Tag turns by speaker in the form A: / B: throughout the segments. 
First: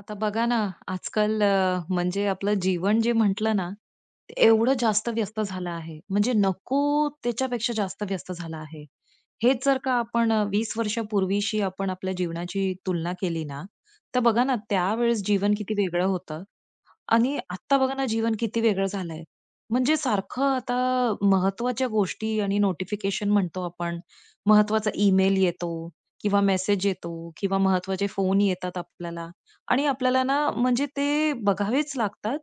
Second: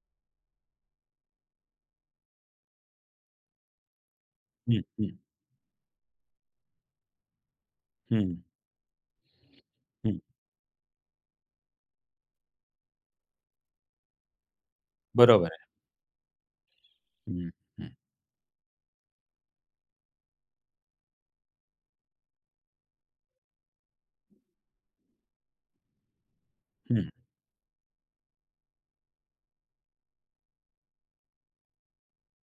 A: आता बघा ना, आजकाल म्हणजे आपलं जीवन जे म्हटलं ना, ते एवढं
B: हं,
A: जास्त
B: हं,
A: व्यस्त झालं आहे. म्हणजे नको त्याच्यापेक्षा जास्त व्यस्त
B: हं,
A: झालं आहे. हेच जर का
B: हं.
A: आपण 20 वर्षापूर्वीशी आपण आपल्या जीवनाची तुलना केली ना, तर बघा ना, त्यावेळेस
B: बरोबर
A: जीवन
B: आहे.
A: किती वेगळं होतं आणि
B: हं,
A: आत्ता
B: हं,
A: बघा ना, जीवन किती वेगळं झालंय. म्हणजे सारखं आता महत्वाच्या गोष्टी आणि नोटिफिकेशन म्हणतो आपण. महत्त्वाचा ईमेल येतो किंवा मेसेज
B: हं,
A: येतो किंवा महत्त्वाचे फोन येतात आपल्याला आणि आपल्याला ना, म्हणजे ते बघावेच लागतात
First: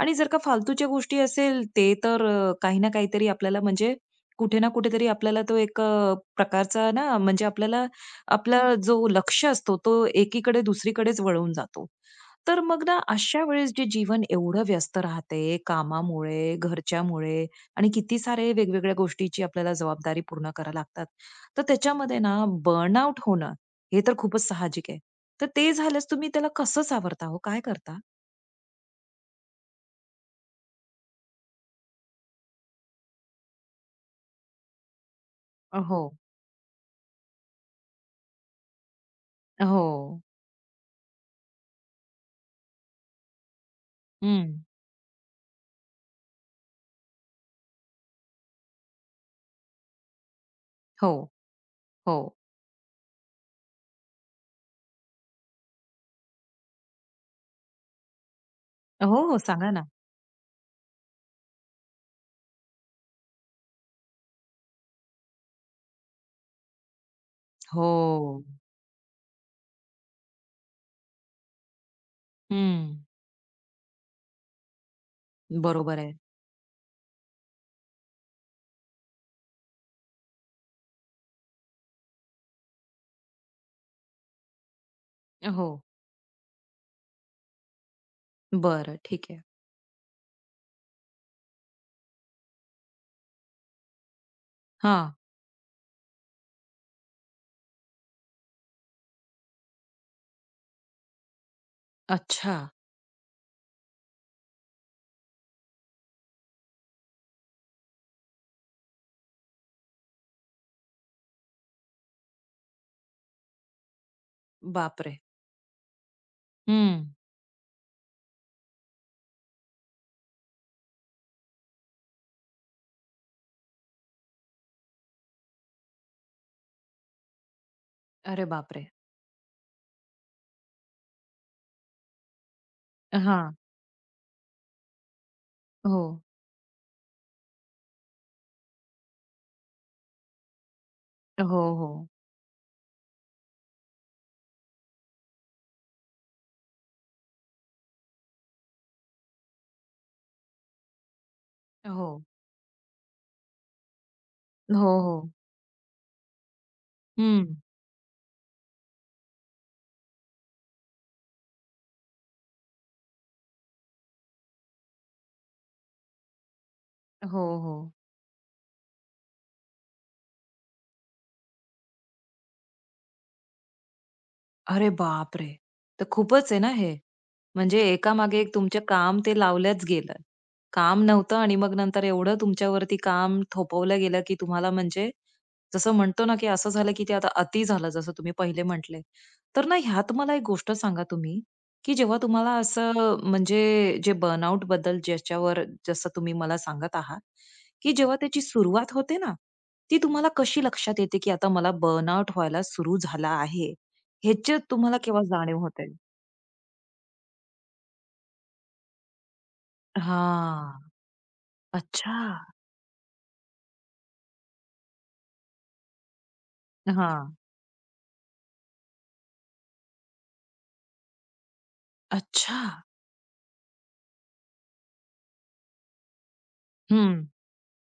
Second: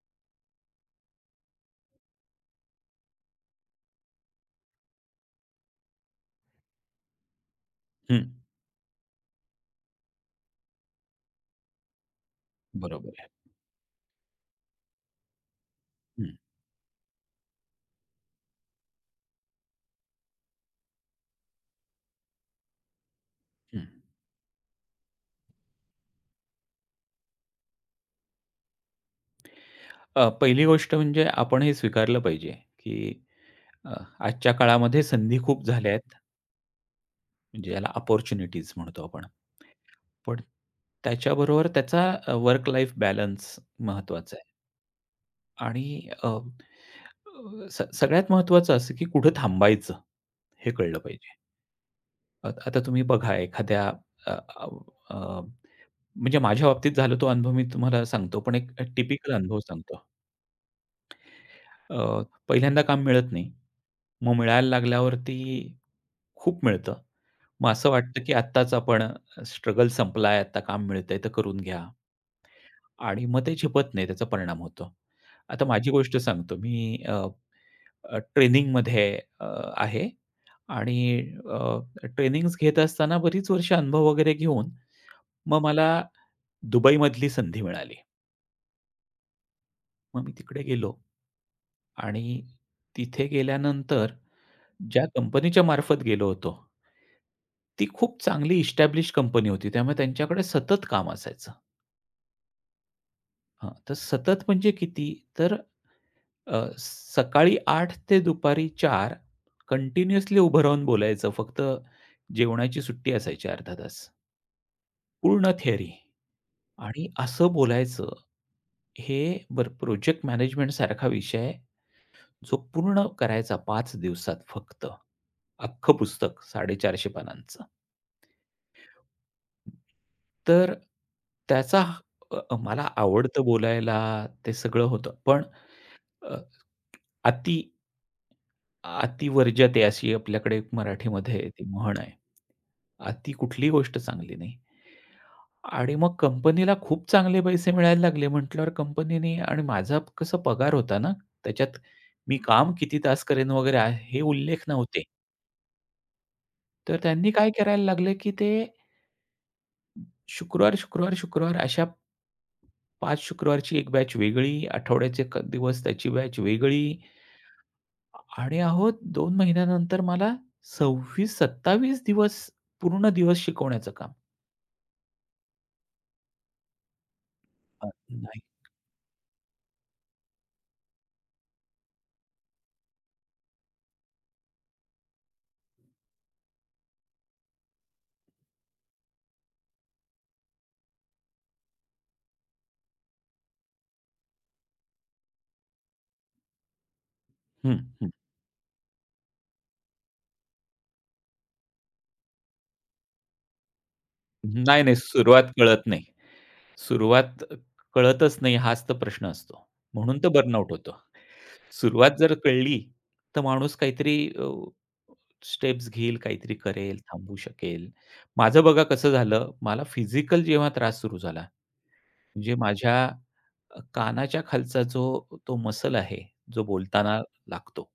A: आणि जर का फालतूच्या गोष्टी असेल, काही ना काहीतरी आपल्याला म्हणजे कुठे ना कुठेतरी आपल्याला तो एक प्रकारचा ना, म्हणजे आपल्याला
B: हं.
A: आपला जो लक्ष असतो, तो एकीकडे दुसरीकडेच वळून जातो. तर मग ना
B: बरोबर आहे.
A: अशा वेळेस जे जीवन एवढं व्यस्त राहते
B: हं,
A: कामामुळे, घरच्यामुळे आणि किती सारे वेगवेगळ्या गोष्टीची आपल्याला जबाबदारी पूर्ण करा लागतात. तर त्याच्यामध्ये ना बर्नआउट होणं
B: हं.
A: हे तर खूपच साहजिक आहे. तर ते झाल्यास तुम्ही त्याला कसं सावरता हो? काय करता?
B: पहिली गोष्ट म्हणजे आपण हे स्वीकारलं पाहिजे, की अ, आजच्या काळामध्ये संधी खूप झाल्या
A: हो.
B: आहेत, म्हणजे याला अपॉर्च्युनिटीज म्हणतो आपण.
A: हो.
B: पण त्याच्याबरोबर त्याचा वर्क लाईफ बॅलन्स महत्त्वाचा आहे.
A: हं.
B: आणि अ, अ, स सगळ्यात महत्त्वाचं असं, की कुठं थांबायचं हे कळलं
A: हो,
B: पाहिजे.
A: हो.
B: आता तुम्ही बघा एखाद्या म्हणजे माझ्या बाबतीत झाला तो अनुभव मी तुम्हाला सांगतो, पण एक
A: हो,
B: टिपिकल
A: हो.
B: अनुभव
A: सांगा ना.
B: सांगतो. अ, पहिल्यांदा काम मिळत नाही. मग मिळायला लागल्यावरती खूप मिळतं. मग
A: हो.
B: असं वाटतं, की आत्ताच आपण स्ट्रगल संपलाय, आता काम मिळतंय तर करून घ्या.
A: हं.
B: आणि मग ते झेपत नाही, त्याचा परिणाम होतो. आता माझी
A: बरोबर आहे.
B: गोष्ट सांगतो. मी अ, अ, ट्रेनिंगमध्ये अ, आहे आणि अ, ट्रेनिंग्स घेत असताना बरीच वर्ष अनुभव वगैरे घेऊन मग
A: हो.
B: मला दुबईमधली संधी मिळाली.
A: बरं ठीक आहे.
B: मग मी तिकडे गेलो आणि तिथे गेल्यानंतर ज्या
A: हां.
B: कंपनीच्या मार्फत गेलो होतो, ती खूप चांगली इस्टॅब्लिश्ड कंपनी होती. त्यामुळे त्यांच्याकडे सतत काम असायचं.
A: अच्छा.
B: हां, तर सतत म्हणजे किती? तर सकाळी 8 ते दुपारी 4 कंटिन्युअसली उभं राहून बोलायचं. फक्त जेवणाची सुट्टी असायची अर्धा तास.
A: बापरे!
B: पूर्ण थिअरी
A: हं.
B: आणि असं बोलायचं. हे बरं प्रोजेक्ट मॅनेजमेंटसारखा विषय जो पूर्ण करायचा 5 दिवसात फक्त. अख्खं पुस्तक 450 पानांचं.
A: अरे बापरे!
B: तर त्याचा अ, अ, मला आवडतं
A: हां.
B: बोलायला ते सगळं होतं. पण
A: हो.
B: अ, अति अति वर्ज्यते अशी आपल्याकडे एक मराठीमध्ये
A: हो,
B: ती म्हण
A: हो.
B: आहे. अति कुठलीही गोष्ट चांगली नाही. आणि मग कंपनीला खूप चांगले पैसे मिळायला लागले म्हटल्यावर कंपनीने आणि माझा कसं पगार होता ना, त्याच्यात
A: हो.
B: मी काम किती तास करेन वगैरे हे उल्लेख
A: हो,
B: नव्हते.
A: हो.
B: तर त्यांनी काय
A: हं.
B: करायला लागले, की ते शुक्रवार, शुक्रवार, शुक्रवार अशा 5 शुक्रवारची एक बॅच वेगळी, आठवड्याचे क दिवस त्याची बॅच वेगळी
A: हो, हो.
B: आणि अहो 2 महिन्यानंतर मला 26-27 दिवस पूर्ण दिवस शिकवण्याचं काम.
A: अरे बाप रे, तर खूपच आहे ना हे. म्हणजे
B: हां.
A: एकामागे
B: नाही.
A: एक तुमचे काम ते लावल्याच गेलं. काम नव्हतं आणि मग नंतर एवढं तुमच्यावरती काम थोपवलं गेलं, की तुम्हाला म्हणजे जसं म्हणतो ना, की असं झालं, की ते आता अति झालं, जसं तुम्ही पहिले म्हटले. तर ना ह्यात मला एक गोष्ट सांगा तुम्ही, की जेव्हा तुम्हाला असं म्हणजे जे बर्नआउट बद्दल ज्याच्यावर जसं तुम्ही मला सांगत आहात,
B: हं,
A: की
B: हं.
A: जेव्हा त्याची सुरुवात होते ना, ती तुम्हाला कशी लक्षात येते, की आता मला बर्नआउट व्हायला सुरू झाला आहे? ह्याच्यात
B: नाही, नाही.
A: तुम्हाला केव्हा
B: सुरुवात
A: जाणीव
B: कळत
A: होते?
B: नाही. सुरुवात कळतच नाही हाच तर प्रश्न असतो. म्हणून तर बर्नआउट
A: हां.
B: होतो.
A: अच्छा.
B: सुरुवात जर कळली, तर माणूस काहीतरी स्टेप्स घेईल, काहीतरी करेल,
A: हां.
B: थांबू शकेल. माझं बघा कसं झालं, मला फिजिकल जेव्हा त्रास सुरू झाला, म्हणजे
A: अच्छा.
B: माझ्या कानाच्या खालचा जो तो मसल आहे, जो बोलताना
A: हं.
B: लागतो.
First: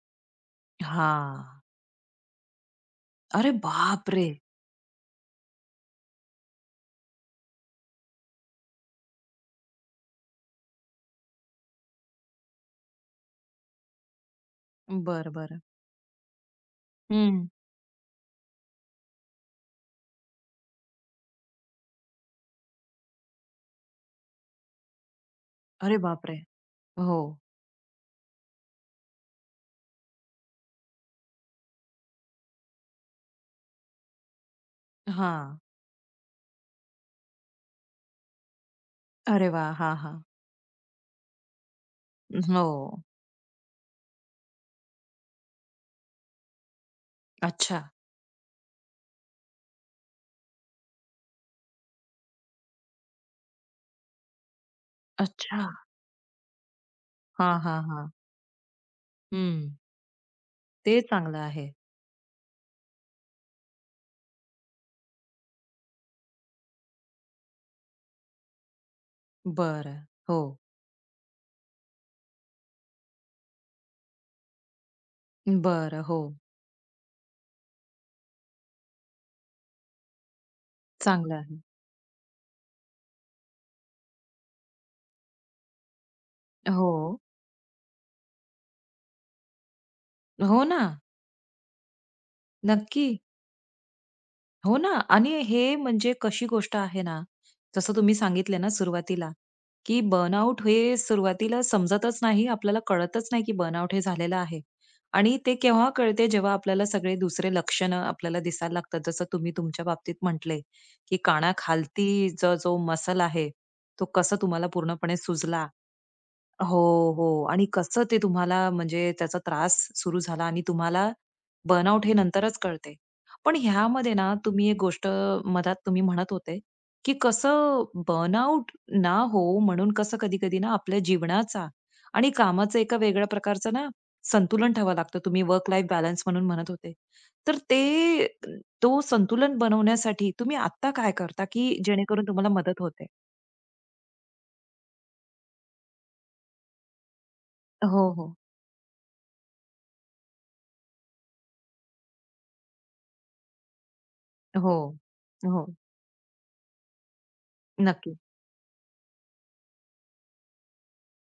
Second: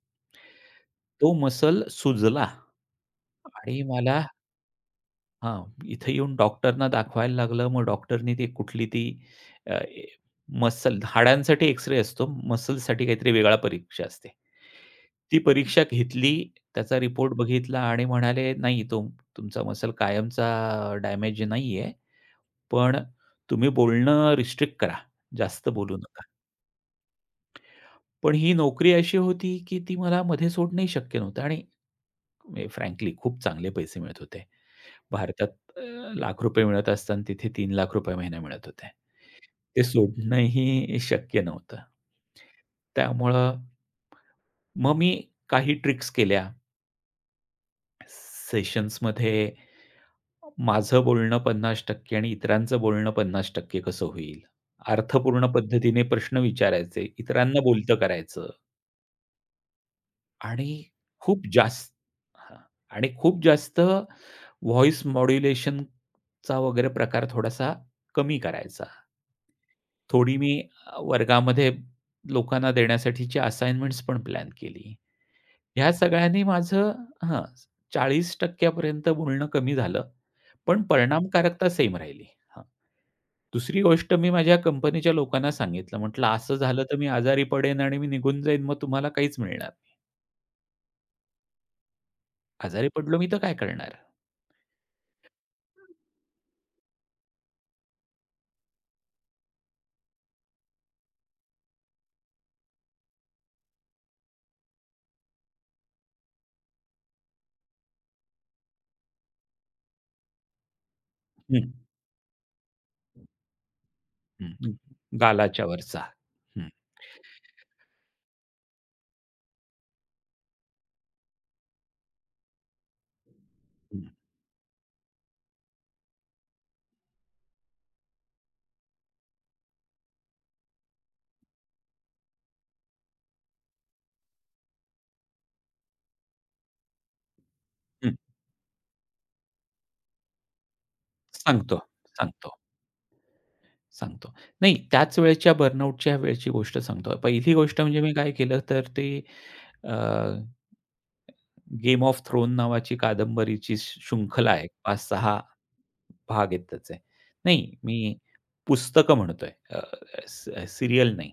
B: तो
A: हां.
B: मसल सुजला
A: अरे
B: आणि मला
A: बापरे!
B: हां, इथे येऊन डॉक्टरना दाखवायला लागलं. मग डॉक्टरनी ती कुठली ती अ, ए मसल हाडांसाठी एक्स-रे असतो. मसल्ससाठी काहीतरी वेगळा परीक्षा असते.
A: बरं,
B: ती
A: बरं.
B: परीक्षा घेतली, त्याचा रिपोर्ट
A: हं.
B: बघितला आणि म्हणाले, "नाही, तो तुमचा मसल कायमचा डॅमेज नाहीये, पण तुम्ही बोलणं रिस्ट्रिक्ट करा. जास्त
A: अरे
B: बोलू नका."
A: बापरे! हो.
B: पण ही नोकरी अशी होती, की ती मला मध्ये सोडणंही शक्य नव्हतं आणि फ्रँकली खूप चांगले पैसे मिळत होते. भारतात
A: हां.
B: अ, लाख रुपये मिळत असताना तिथे ₹3,00,000 महिना मिळत होते.
A: अरे वाह!
B: ते
A: हां, हां.
B: सोडणंही शक्य नव्हतं.
A: हो.
B: त्यामुळं मग मी काही ट्रिक्स केल्या.
A: अच्छा.
B: सेशन्समध्ये माझं बोलणं 50% आणि इतरांचं बोलणं 50% कसं होईल? अर्थपूर्ण
A: अच्छा.
B: पद्धतीने प्रश्न विचारायचे,
A: हां,
B: इतरांना
A: हां,
B: बोलतं
A: हां.
B: करायचं.
A: हं.
B: आणि
A: ते चांगलं
B: खूप
A: आहे.
B: जास्त हां. आणि खूप जास्त व्हॉईस मॉड्युलेशनचा वगैरे प्रकार थोडासा कमी करायचा.
A: बरं.
B: थोडी
A: हो.
B: मी वर्गामध्ये लोकांना देण्यासाठीची असाइनमेंट्स पण प्लॅन केली. ह्या
A: बरं. हो.
B: सगळ्यांनी माझं हां, 40% पर्यंत बोलणं कमी झालं, पण
A: चांगलं आहे.
B: परिणामकारकता सेम राहिली. हां. दुसरी गोष्ट मी माझ्या कंपनीच्या लोकांना सांगितलं. म्हटलं, "असं झालं
A: हो.
B: तर मी आजारी पडेन आणि मी निघून जाईन, मग तुम्हाला काहीच मिळणार नाही.
A: हो ना.
B: आजारी
A: नक्की.
B: पडलो मी तर काय करणार?"
A: हो ना. आणि हे म्हणजे कशी गोष्ट आहे ना, जसं तुम्ही सांगितले ना सुरुवातीला, की बर्नआउट हे सुरुवातीला समजतच नाही, आपल्याला कळतच नाही, की बर्नआउट हे झालेलं आहे. आणि ते केव्हा कळते, जेव्हा आपल्याला सगळे दुसरे लक्षणं आपल्याला दिसायला लागतात. जसं तुम्ही तुमच्या बाबतीत म्हटले, की
B: हं,
A: कानाखालती जो जो मसल आहे, तो कसा
B: हं,
A: तुम्हाला
B: हं.
A: पूर्णपणे
B: गालाच्या
A: सुजला
B: वरचा. हं,
A: हो, हो. आणि कसं ते तुम्हाला म्हणजे त्याचा त्रास सुरू झाला आणि तुम्हाला बर्नआउट हे नंतरच कळते. पण
B: हं,
A: ह्यामध्ये ना तुम्ही एक गोष्ट मधात तुम्ही म्हणत होते, की कसं बर्नआउट ना हो म्हणून कसं कधी-कधी ना आपल्या जीवनाचा आणि कामाचं एका वेगळ्या प्रकारचं ना संतुलन ठेवावं लागतं. तुम्ही वर्क लाईफ बॅलन्स म्हणून म्हणत होते. तर
B: हं.
A: ते तो संतुलन बनवण्यासाठी तुम्ही आत्ता काय करता,
B: सांगतो,
A: की जेणेकरून तुम्हाला
B: सांगतो,
A: मदत होते?
B: सांगतो. नाही त्याच वेळच्या बर्नआउटच्या वेळची गोष्ट सांगतो. पहिली गोष्ट म्हणजे
A: हो,
B: मी काय
A: हो.
B: केलं तर ते अ, गेम ऑफ थ्रोन नावाची कादंबरीची शृंखला आहे.
A: हो.
B: 5-6
A: हो.
B: भाग आहेत त्याचे. नाही, मी
A: नक्की.
B: पुस्तकं म्हणतोय. अ, स सीरियल नाही.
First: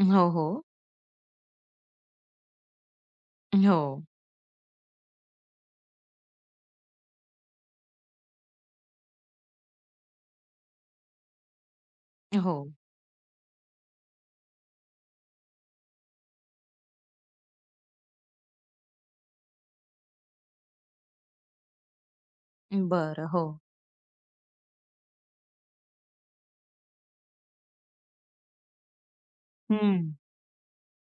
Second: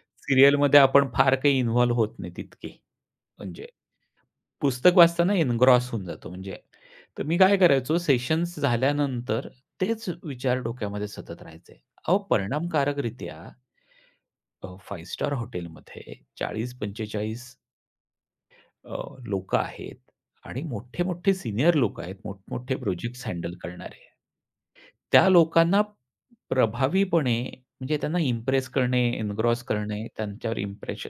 A: हो, हो.
B: सीरियलमध्ये आपण फार काही इन्व्हॉल्व होत नाही तितकी. म्हणजे
A: हो,
B: पुस्तक वाचताना एन्ग्रॉस होऊन जातो म्हणजे. तर मी काय करायचो सेशन्स झाल्यानंतर तेच विचार डोक्यामध्ये सतत राहायचे. अहो,
A: हो.
B: परिणामकारकरित्या 5 स्टार हॉटेलमध्ये 40-45 अ, लोकं आहेत आणि मोठे-मोठे सीनियर लोकं आहेत, मोठमोठे प्रोजेक्ट्स
A: बरं, हो.
B: हँडल करणारे. त्या लोकांना प्रभावीपणे म्हणजे त्यांना इम्प्रेस करणे, एन्ग्रॉस
A: हं.
B: करणे, त्यांच्यावर इम्प्रेशन.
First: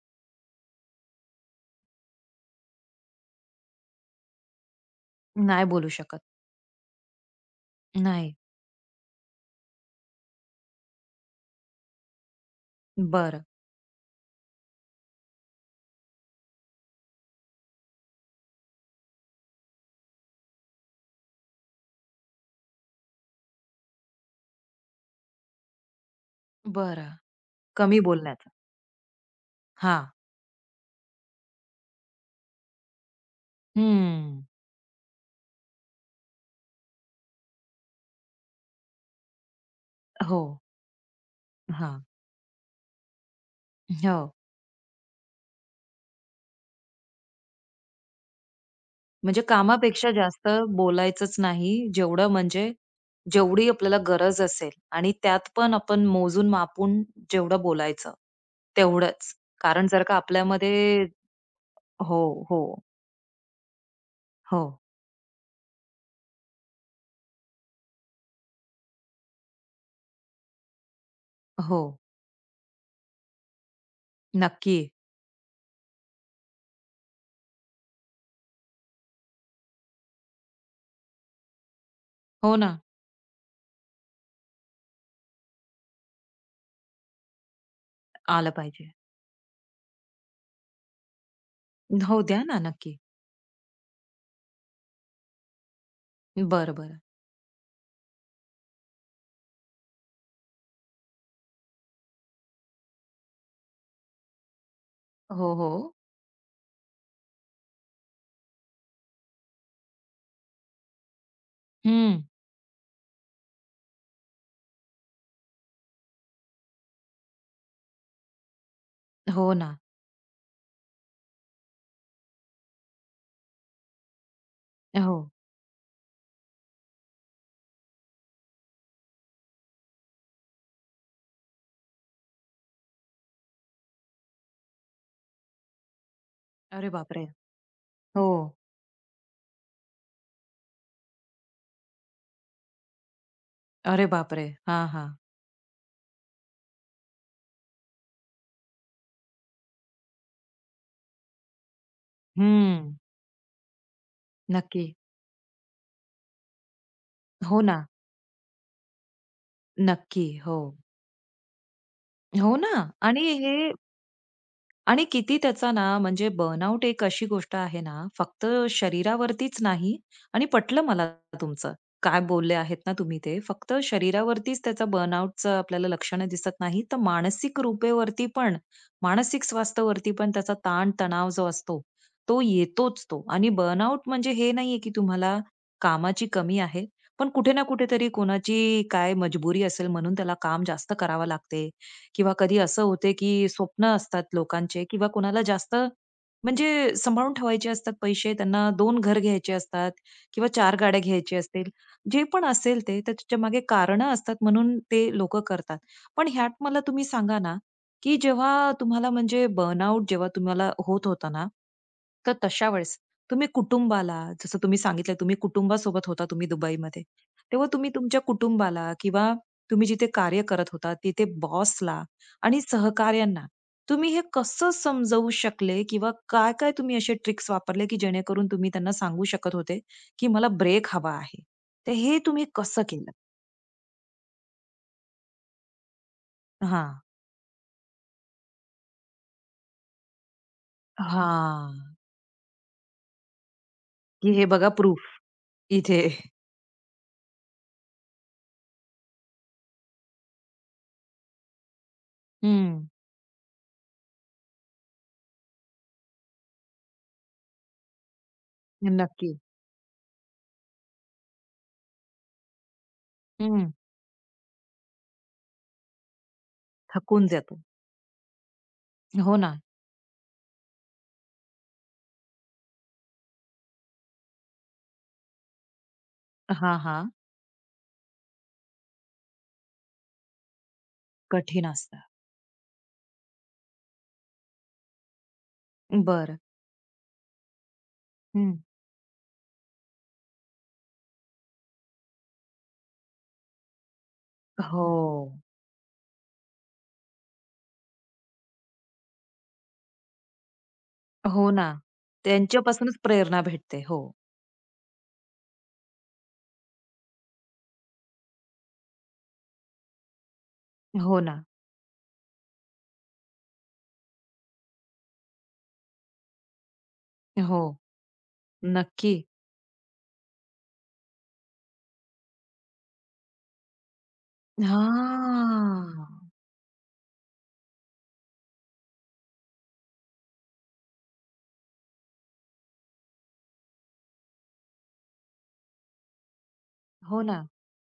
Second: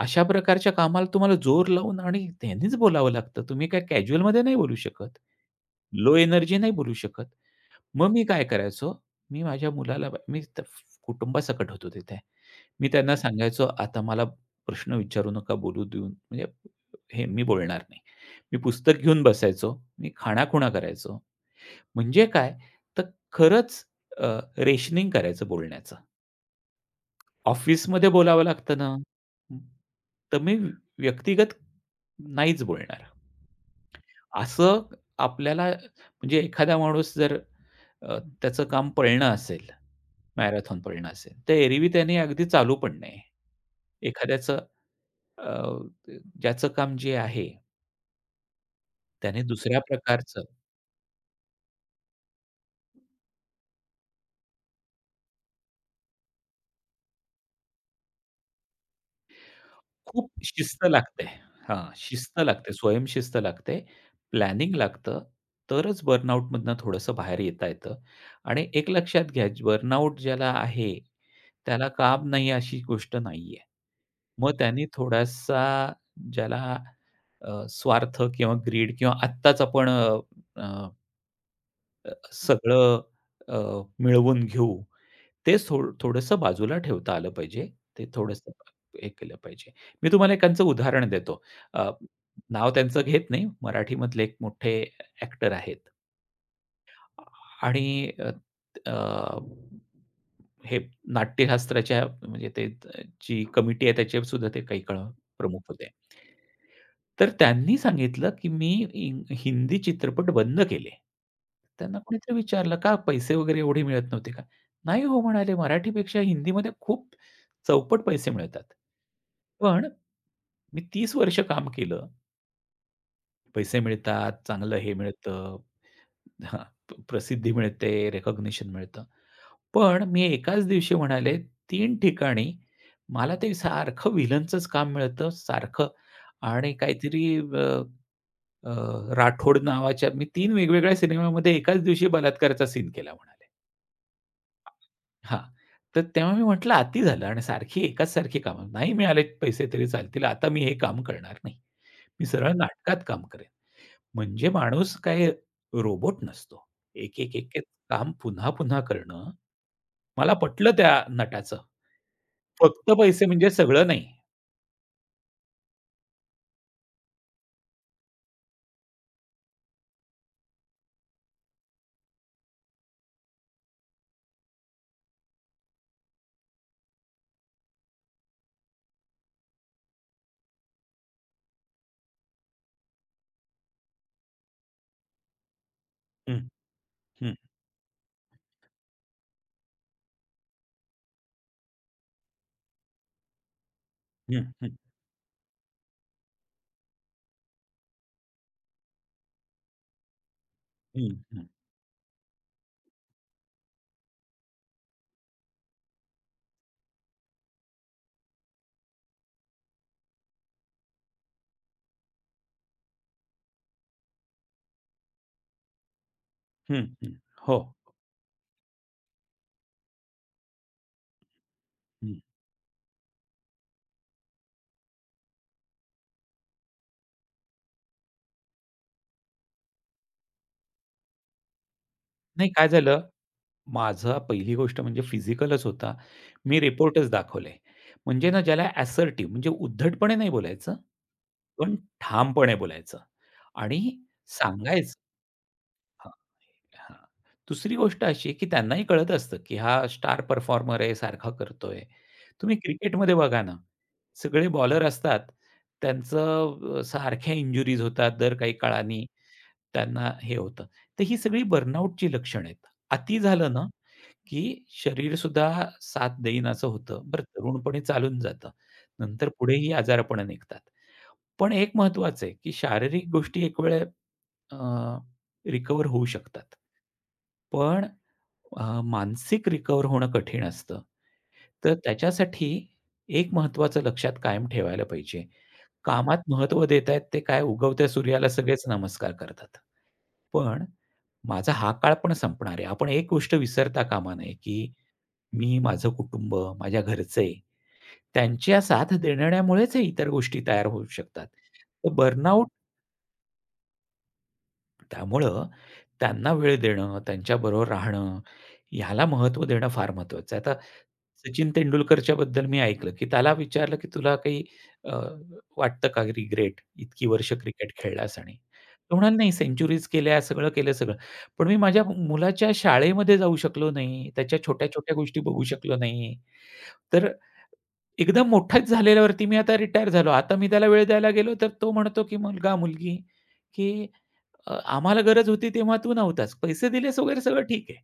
B: अशा प्रकारच्या कामाला तुम्हाला जोर लावून आणि त्यांनीच बोलावं लागतं. तुम्ही काय कॅज्युअलमध्ये नाही बोलू शकत.
A: नाही बोलू
B: लो
A: शकत.
B: एनर्जी नाही बोलू शकत. मग मी
A: नाही.
B: काय करायचो, मी माझ्या मुलाला मी त कुटुंबासकट होतो तिथे. मी त्यांना
A: बरं,
B: सांगायचो, "आता मला प्रश्न विचारू नका, बोलू देऊन म्हणजे हे मी बोलणार नाही." मी पुस्तक घेऊन बसायचो. मी खाणाखुणा करायचो. म्हणजे काय? तर खरंच अ, रेशनिंग करायचं बोलण्याचं.
A: बरं. कमी
B: ऑफिसमध्ये बोलावं
A: बोलण्याचा.
B: लागतं ना,
A: हां.
B: तर मी व्यक्तिगत नाहीच बोलणार.
A: हं.
B: असं आपल्याला म्हणजे एखादा माणूस जर त्याचं काम पळणं असेल,
A: हो.
B: मॅरेथॉन पळणं असेल, तर एरवी
A: हां.
B: त्याने अगदी चालू पण नये.
A: हो.
B: एखाद्याचं अ, ज्याचं काम जे आहे, त्याने
A: म्हणजे
B: दुसऱ्या
A: कामापेक्षा
B: प्रकारचं
A: जास्त बोलायचंच नाही. जेवढं म्हणजे जेवढी आपल्याला गरज असेल आणि त्यात पण आपण मोजून-मापून जेवढं बोलायचं, तेवढंच. कारण जर का
B: खूप शिस्त
A: आपल्यामध्ये
B: लागते. हां, शिस्त
A: हो,
B: लागते,
A: हो,
B: स्वयंशिस्त लागते,
A: हो,
B: प्लॅनिंग लागतं, तरच बर्नआउटमधनं थोडंसं बाहेर येता येतं. आणि एक लक्षात घ्या, बर्नआउट ज्याला आहे,
A: हो.
B: त्याला काम नाही अशी गोष्ट नाहीये. मग
A: नक्की.
B: त्यांनी थोडासा ज्याला स्वार्थ किंवा ग्रीड किंवा आत्ताच आपण
A: हो ना.
B: सगळं अ, मिळवून घेऊ. ते सोड थोडंसं बाजूला ठेवता आलं पाहिजे. ते थोडंसं
A: आलं पाहिजे.
B: हे केलं पाहिजे. मी तुम्हाला एकांचं उदाहरण देतो. अ,
A: हो, द्या ना.
B: नाव
A: नक्की.
B: त्यांचं घेत नाही. मराठीमधले एक मोठे ॲक्टर आहेत.
A: बरं, बरं.
B: आणि अ, अ, हे नाट्यशास्त्राच्या म्हणजे ते जी कमिटी आहे त्याचे सुद्धा ते काही काळ
A: हो,
B: प्रमुख होते.
A: हो.
B: तर त्यांनी सांगितलं, की मी हिंदी चित्रपट बंद केले. त्यांना
A: हं.
B: कोणीतरी विचारलं, "का पैसे वगैरे एवढे मिळत नव्हते का?" "नाही हो," म्हणाले, "मराठीपेक्षा हिंदीमध्ये खूप चौपट पैसे मिळतात."
A: हो ना.
B: पण मी 30 वर्ष काम केलं. पैसे मिळतात, चांगलं हे
A: हो.
B: मिळतं, हां, प्रसिद्धी मिळते, रिकॉग्निशन मिळतं. पण मी एकाच दिवशी म्हणाले 3 ठिकाणी मला ते सारखं व्हिलनचंच काम मिळतं, सारखं आणि
A: अरे बापरे!
B: काहीतरी
A: हो.
B: अ, राठोड नावाच्या मी 3 वेगवेगळ्या सिनेमामध्ये एकाच दिवशी बलात्काराचा सीन केला म्हणाले.
A: अरे बापरे! हां, हां.
B: हां. तर तेव्हा मी म्हटलं, "अति झालं आणि सारखी एकाच सारखी कामं. नाही मिळाले पैसे तरी चालतील. आता मी हे काम करणार नाही. मी सरळ
A: हं.
B: नाटकात काम करेन." म्हणजे
A: नक्की.
B: माणूस काय रोबोट नसतो. एक, एक, एक,
A: हो
B: एक
A: ना.
B: काम पुन्हा, पुन्हा करणं.
A: नक्की.
B: मला
A: हो.
B: पटलं त्या नटाचं.
A: हो ना.
B: फक्त पैसे
A: आणि
B: म्हणजे
A: हे
B: सगळं नाही.
A: आणि किती त्याचा ना म्हणजे बर्नआउट एक अशी गोष्ट आहे ना, फक्त शरीरावरतीच नाही आणि पटलं मला तुमचं, काय बोलले आहेत ना तुम्ही ते. फक्त शरीरावरतीच त्याचा बर्नआउटचं आपल्याला लक्षणं दिसत नाही, तर मानसिक रूपेवरती पण, मानसिक स्वास्थ्यावरती पण त्याचा ताण-तणाव जो असतो, तो येतोच तो. आणि बर्नआउट म्हणजे हे नाहीये, की तुम्हाला कामाची
B: हं,
A: कमी आहे, पण
B: हं,
A: कुठे ना कुठेतरी कोणाची काय मजबुरी असेल म्हणून त्याला काम जास्त करावं लागते किंवा कधी असं होते की स्वप्न असतात
B: हं, हं,
A: लोकांचे किंवा कुणाला जास्त म्हणजे सांभाळून ठेवायचे असतात पैसे, त्यांना दोन घर घ्यायचे असतात किंवा चार गाड्या
B: हं,
A: घ्यायच्या
B: हं,
A: असतील. जे पण असेल ते, तर त्याच्या मागे कारणं असतात म्हणून ते लोकं करतात. पण ह्यात मला तुम्ही सांगा ना, की जेव्हा तुम्हाला म्हणजे बर्नआउट जेव्हा तुम्हाला होत होता ना, तर तशा वेळेस तुम्ही कुटुंबाला, जसं तुम्ही सांगितलं तुम्ही कुटुंबासोबत होता तुम्ही
B: हं,
A: दुबईमध्ये.
B: हं. हो.
A: तेव्हा तुम्ही तुमच्या कुटुंबाला किंवा तुम्ही जिथे कार्य करत होता तिथे बॉसला
B: हं.
A: आणि सहकाऱ्यांना तुम्ही हे कसं समजवू शकले किंवा काय काय तुम्ही असे ट्रिक्स वापरले की जेणेकरून तुम्ही त्यांना सांगू शकत होते की मला ब्रेक हवा आहे. तर हे तुम्ही
B: नाही काय
A: कसं
B: झालं
A: केलं?
B: माझा पहिली गोष्ट म्हणजे फिजिकलच होता. मी
A: हां.
B: रिपोर्टच दाखवले. म्हणजे ना ज्याला असर्टिव्ह म्हणजे उद्धटपणे नाही बोलायचं,
A: हां,
B: पण ठामपणे बोलायचं आणि
A: की हे बघा
B: सांगायचं
A: प्रूफ इथे.
B: हां, हां. दुसरी गोष्ट अशी की त्यांनाही कळत असतं की हा स्टार परफॉर्मर आहे, सारखा करतोय. तुम्ही
A: हं.
B: क्रिकेटमध्ये बघा ना, सगळे बॉलर असतात. त्यांचं सारख्या इंजुरीज होतात. दर काही काळानी
A: नक्की.
B: त्यांना हे होतं. तर ही सगळी बर्नआउटची लक्षणं आहेत. अति झालं ना
A: हं.
B: की शरीरसुद्धा साथ देईन असं होतं. बरं
A: थकून जातो.
B: तरुणपणी चालून जातं. नंतर
A: हो
B: पुढे
A: ना.
B: ही आजारपणं निघतात. पण एक महत्वाचं आहे, की शारीरिक गोष्टी एक वेळ अ, होऊ शकतात.
A: हां, हां.
B: पण मानसिक रिकव्हर होणं कठीण असतं.
A: कठीण
B: तर
A: असतं.
B: त्याच्यासाठी एक महत्त्वाचं लक्षात कायम ठेवायला पाहिजे. कामात
A: बरं.
B: महत्त्व देत आहेत ते काय उगवत्या सूर्याला
A: हं.
B: सगळेच नमस्कार करतात. पण माझा हा काळ पण संपणार आहे. आपण एक गोष्ट विसरता कामा नये, की
A: हो.
B: मी, माझं कुटुंब, माझ्या घरचे त्यांच्या साथ देण्यामुळेच हे इतर गोष्टी तयार होऊ शकतात.
A: हो ना.
B: तर बर्नआउट
A: त्यांच्यापासूनच प्रेरणा भेटते. हो.
B: त्यामुळं त्यांना वेळ देणं, त्यांच्याबरोबर राहणं, ह्याला महत्त्व देणं फार महत्त्वाचं आहे. आता
A: हो ना.
B: सचिन तेंडुलकरच्याबद्दल मी ऐकलं, की त्याला विचारलं, की "तुला काही अ, वाटतं का रिग्रेट? इतकी वर्ष
A: हो.
B: क्रिकेट खेळलास आणि" तो
A: नक्की.
B: म्हणाला, "नाही, सेंचुरीज केल्या, सगळं केलं सगळं. पण मी माझ्या मुलाच्या शाळेमध्ये जाऊ शकलो नाही, त्याच्या छोट्या-छोट्या गोष्टी बघू शकलो
A: हां.
B: नाही." तर एकदा मोठाच झालेल्यावरती मी आता रिटायर झालो. आता मी त्याला वेळ द्यायला गेलो, तर तो म्हणतो, की मुलगा, मुलगी, की आम्हाला गरज होती तेव्हा तू नव्हतास. पैसे दिलेस वगैरे
A: हो
B: सगळं
A: ना.
B: ठीक आहे.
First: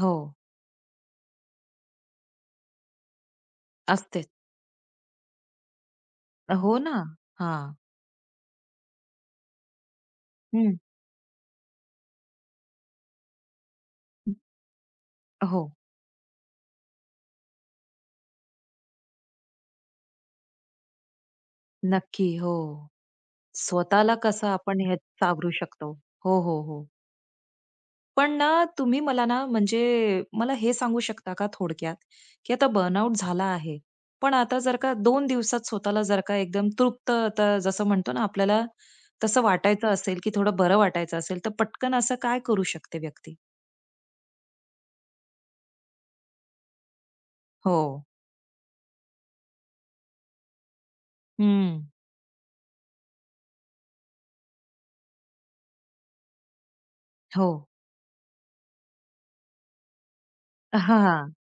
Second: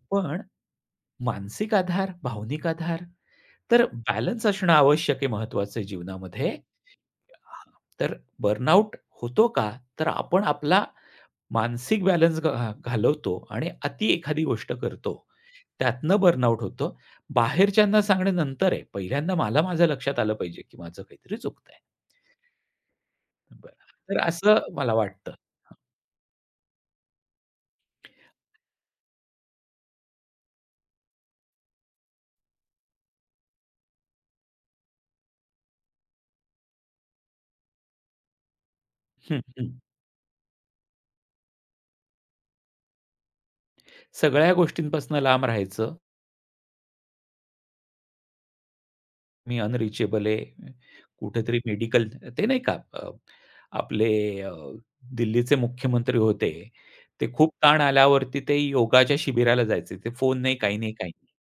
A: हो.
B: पण मानसिक आधार, भावनिक आधार तर
A: असतेच.
B: बॅलन्स असणं आवश्यक आहे महत्त्वाचं आहे जीवनामध्ये."
A: हो ना. हां.
B: तर बर्नआउट होतो का? तर आपण
A: हं,
B: आपला मानसिक बॅलन्स घालवतो आणि अती एखादी गोष्ट करतो.
A: हो.
B: त्यातनं बर्नआउट होतो. बाहेरच्यांना सांगणे नंतर आहे. पहिल्यांदा मला माझ्या लक्षात आलं पाहिजे, की माझं काहीतरी चुकतंय.
A: नक्की. हो.
B: बरं.
A: स्वतःला
B: तर
A: कसं
B: असं
A: आपण
B: मला
A: ह्यात
B: वाटतं.
A: सावरू शकतो. हो, हो, हो. पण ना तुम्ही मला ना म्हणजे मला हे सांगू शकता का थोडक्यात, की आता बर्नआउट झाला आहे. पण आता जर का 2 दिवसात स्वतःला जर का एकदम तृप्त आता जसं म्हणतो ना आपल्याला
B: हं,
A: तसं
B: हं.
A: वाटायचं असेल, की थोडं बरं वाटायचं असेल, तर पटकन असं काय करू शकते व्यक्ती?
B: सगळ्या गोष्टींपासून लांब राहायचं.
A: हो.
B: मी अनरिचेबल आहे. कुठेतरी
A: हं.
B: मेडिकल ते नाही का आपले अ, दिल्लीचे मुख्यमंत्री होते. ते
A: हो.
B: खूप ताण आल्यावरती ते योगाच्या शिबिराला जायचे. ते फोन नाही, काही नाही, काही नाही.
A: हां.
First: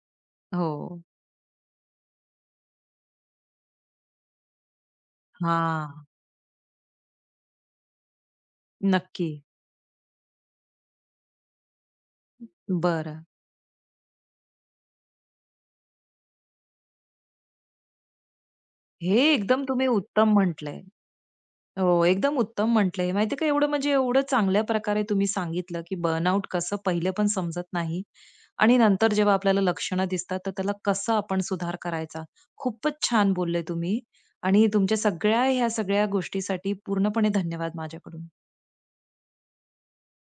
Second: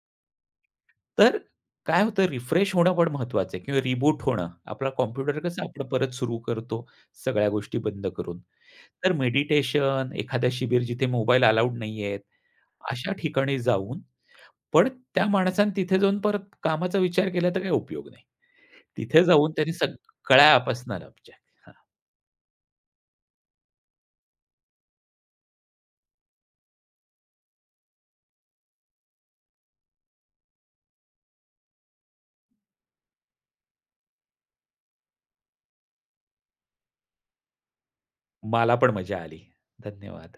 A: हो.
B: तर काय होतं रिफ्रेश होणं पण महत्वाचं आहे किंवा रिबूट होणं. आपला कॉम्प्युटर कसं आपण
A: हां.
B: परत सुरू करतो सगळ्या गोष्टी बंद करून. तर
A: नक्की.
B: मेडिटेशन, एखादं शिबीर जिथे मोबाईल अलाउड नाहीयेत, अशा
A: बरं.
B: ठिकाणी जाऊन पण त्या माणसाने तिथे जाऊन परत कामाचा विचार केला तर काही उपयोग नाही.
A: हे
B: तिथे जाऊन
A: एकदम
B: त्यांनी
A: तुम्ही उत्तम
B: सगळ्या
A: म्हटलंय.
B: आपासना हां,
A: हो, एकदम उत्तम म्हटलंय. माहिती आहे का एवढं म्हणजे एवढं चांगल्या प्रकारे तुम्ही सांगितलं, की बर्नआउट कसं पहिले पण समजत नाही आणि नंतर जेव्हा आपल्याला लक्षणं दिसतात, तर त्याला कसं आपण सुधार करायचा. खूपच छान बोलले तुम्ही आणि तुमच्या सगळ्या ह्या सगळ्या गोष्टीसाठी पूर्णपणे धन्यवाद माझ्याकडून.
B: मला पण मजा आली. धन्यवाद.